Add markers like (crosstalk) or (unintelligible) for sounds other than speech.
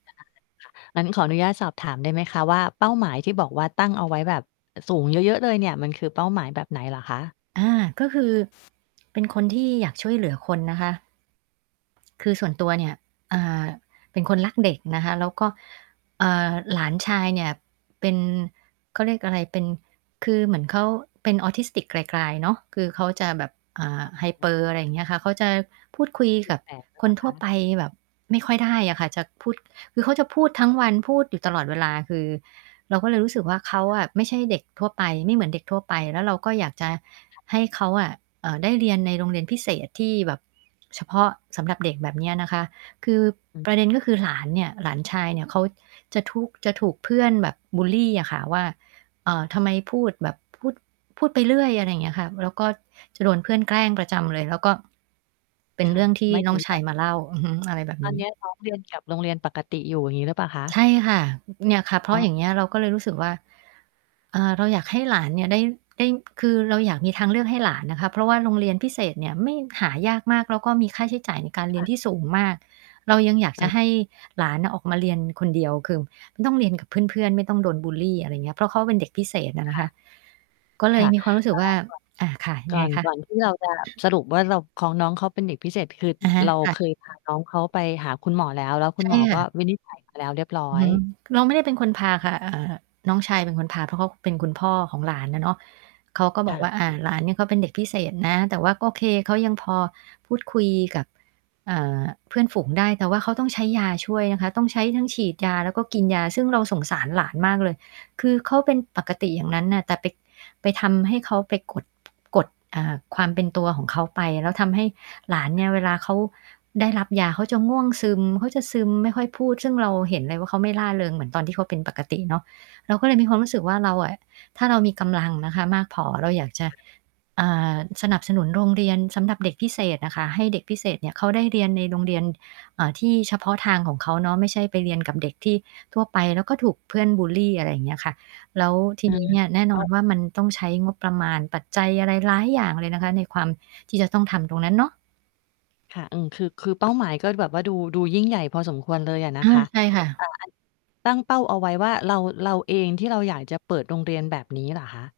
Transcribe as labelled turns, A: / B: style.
A: ได้ค่ะ งั้นขออนุญาตสอบถามได้ไหมคะว่า เป้าหมายที่บอกว่าตั้งเอาไว้แบบสูงเยอะ ๆ เลยเนี่ย มันคือเป้าหมายแบบไหนเหรอคะ?
B: อา ก็คือ เป็นคนที่อยากช่วยเหลือคนนะคะ คือส่วนตัวเนี่ย เอ่อ เป็นคนรักเด็กนะคะ แล้วก็ เอ่อ หลานชายเนี่ย เป็น เขาเรียกอะไร เป็น คือเหมือนเขาเป็น Autistic กลาย ๆ เนาะ คือเขาจะแบบ อ่า
A: (unintelligible)
B: Hyper อะไรอย่างเงี้ยค่ะ เขาจะพูดคุ
A: ส
B: ย
A: ต
B: ก
A: ิ
B: ับ
A: แตกหรือ
B: ค
A: เปล
B: น
A: ่า
B: ทั
A: ค
B: ่
A: ะ?
B: วไปแบบไม่ค่อยได้อะค่ะ จะพูด คือเขาจะพูดทั้งวัน พูดอยู่ตลอดเวลา คือ เราก็เลยรู้สึกว่า เขา
A: ค่
B: อ
A: ะ
B: ะไม่ใช่เด็กทั่วไป ไม่เหมือนเด็กทั่วไป แล้วเราก็อยากจะ
A: ค่ะ
B: ให้เขาอะ เอ่อ ได้เรียนในโรงเรียนพิเศษ ที่แบบ เฉพาะสำหรับเด็กแบบเนี้ยนะคะ คือ
A: อืม
B: ประเด็นก็คือหลานเนี่ย หลานชายเนี่ย เขาจะทุก จะถูกเพื่อนแบบบุลลีอะค่ะว่า เอ่อ "ทำไมพูดแบบ พูด พูดไปเรื่อย" อะไรอย่างเงี้ยค่ะ แล้วก็จะโดนเพื่อนแกล้งประจำเลย แล้วก็เป็
A: ค
B: นเ
A: ่
B: รื
A: ะ
B: ่องที่
A: หมาย
B: น้
A: ถึ
B: อง
A: ง
B: ช
A: ว
B: า
A: ่
B: ย
A: า
B: มาเล่า อือฮึ อะไรแบบ
A: ต
B: น
A: อน
B: ี
A: เ
B: ้
A: นี้ย น้อง เรียนกับโรงเรียนปกติอยู่ อย่างงี้หรือเปล่าคะ?
B: ใช่ค่ะ อ เนี่ยค่ะ เพรา
A: อ๋
B: ะ
A: อ
B: อย่างเงี้ย เราก็เลยรู้สึกว่า อ่า เราอยากให้หลานเนี่ยได้ ได้ คือเราอยากมีทางเลือกให้หลานนะคะ เพราะว่าโรงเรียนพิเศษเนี่ย ไม่ หายากมาก แล้วก็มีค่าใช้จ่ายในการเรี
A: ค
B: ย
A: ่
B: น
A: ะ
B: ที่สูงมาก เรายังอยากจ
A: อ
B: ะ
A: า
B: ให้หลานอะออกมาเรียนคนเดียว คือไม่ต้องเรียนกับเพื่อน ๆ ไม่ต้องโดนบุลลี อะไรเงี้ย เพราะเขาเป็นเด็กพิเศษอะ
A: ค
B: นะ
A: ่
B: คะ
A: ะ
B: ก็เล
A: ค
B: ย
A: ่ะ
B: มีความรู้สึกว่า อา ค่ะ
A: เ
B: ยั
A: อ่อ ก
B: ง
A: ่อ
B: ไง
A: น
B: คะ?
A: ก่อน ก่อนที่เราจะสรุปว่า เรา ของน้องเขาเป็นเด็กพิเศษ คือ
B: อะฮะ
A: เรา
B: ค่ะ
A: เคยพา น้องเขาไปหาคุณหมอแล้ว แล้วคุ
B: ใช
A: ณ
B: ่
A: หมอ
B: ค
A: ก
B: ่
A: ็
B: ะ
A: วินิจฉัย มาแล้วเรียบร้อ
B: อือฮ
A: ย
B: ึ เราไม่ได้เป็นคนพาค่ะ เอ่อ น้องชายเป็นคนพา เพราะเขาเป็นคุณพ่อของหลานอะเนาะ เขาก็บ
A: ค
B: อ
A: ่
B: กว่
A: ะ
B: า อา หลานเนี่ย เขาเป็นเด็กพิเศษนะ แต่ว่าก็โอเค เขายังพอพูดคุยกับ เอ่อ เพื่อนฝูงได้ แต่ว่าเขาต้องใช้ยาช่วยนะคะ ต้องใช้ทั้งฉีดยา แล้วก็กินยา ซึ่งเราสงสารหลานมากเลย คือเขาเป็นปกติอย่างนั้นน่ะ แต่ไป ไปทำให้เขา ไปกด กด อ่า ความเป็นตัวของเขาไป แล้วทำให้หลานเ
A: ค
B: นี
A: ่ะ
B: ่ย เวลาเขาได้รับยาเขาจะง่วงซึม เขาจะซึมไม่ค่อยพูด ซึ่งเราเห็นเลยว่า เขาไม่ร่าเริงเหมือนตอนที่เขาเป็นปกติเนาะ เราก็เลยมีความรู้สึกว่า เราอะ ถ้าเรามีกำลังนะคะมากพอ เราอยากจะ
A: ค่ะ
B: อ่า สนับสนุนโรงเรียนสำหรับเด็กพิเศษอะค่ะ ให้เด็กพิเศษเนี่ยเขาได้เรียนในโรงเรียน เอ่อ ที่เฉพาะทางของเขาเนาะ ไม่ใช่ไปเรียนกับเด็กที่ ทั่วไป แล้วก็ถูกเพื่อนบุลลี อะไรอย่างเงี้ยค่ะ แล้วที
A: อื
B: นี้
A: ม
B: เนี่ย แน่
A: แ
B: น
A: ล้
B: อน
A: ว
B: ว่ามันต้องใช้งบประมาณ ปัจจัยอะไรหลายอย่างเลยนะคะ ในความที่จะต้องทำตรงนั้นเนาะ
A: ค่ะ อือ คือ คือเป้าหมายก็แบบว่า ดู ดูยิ่งใหญ่พอสมควรเลยอะนะ
B: อา
A: คะ
B: ใช่ค่
A: อ
B: ะ
A: ่า อัน ตั้งเป้าเอาไว้ว่า เรา เราเองที่เราอยากจะเปิดโรงเรียนแบบนี้เหรอคะ?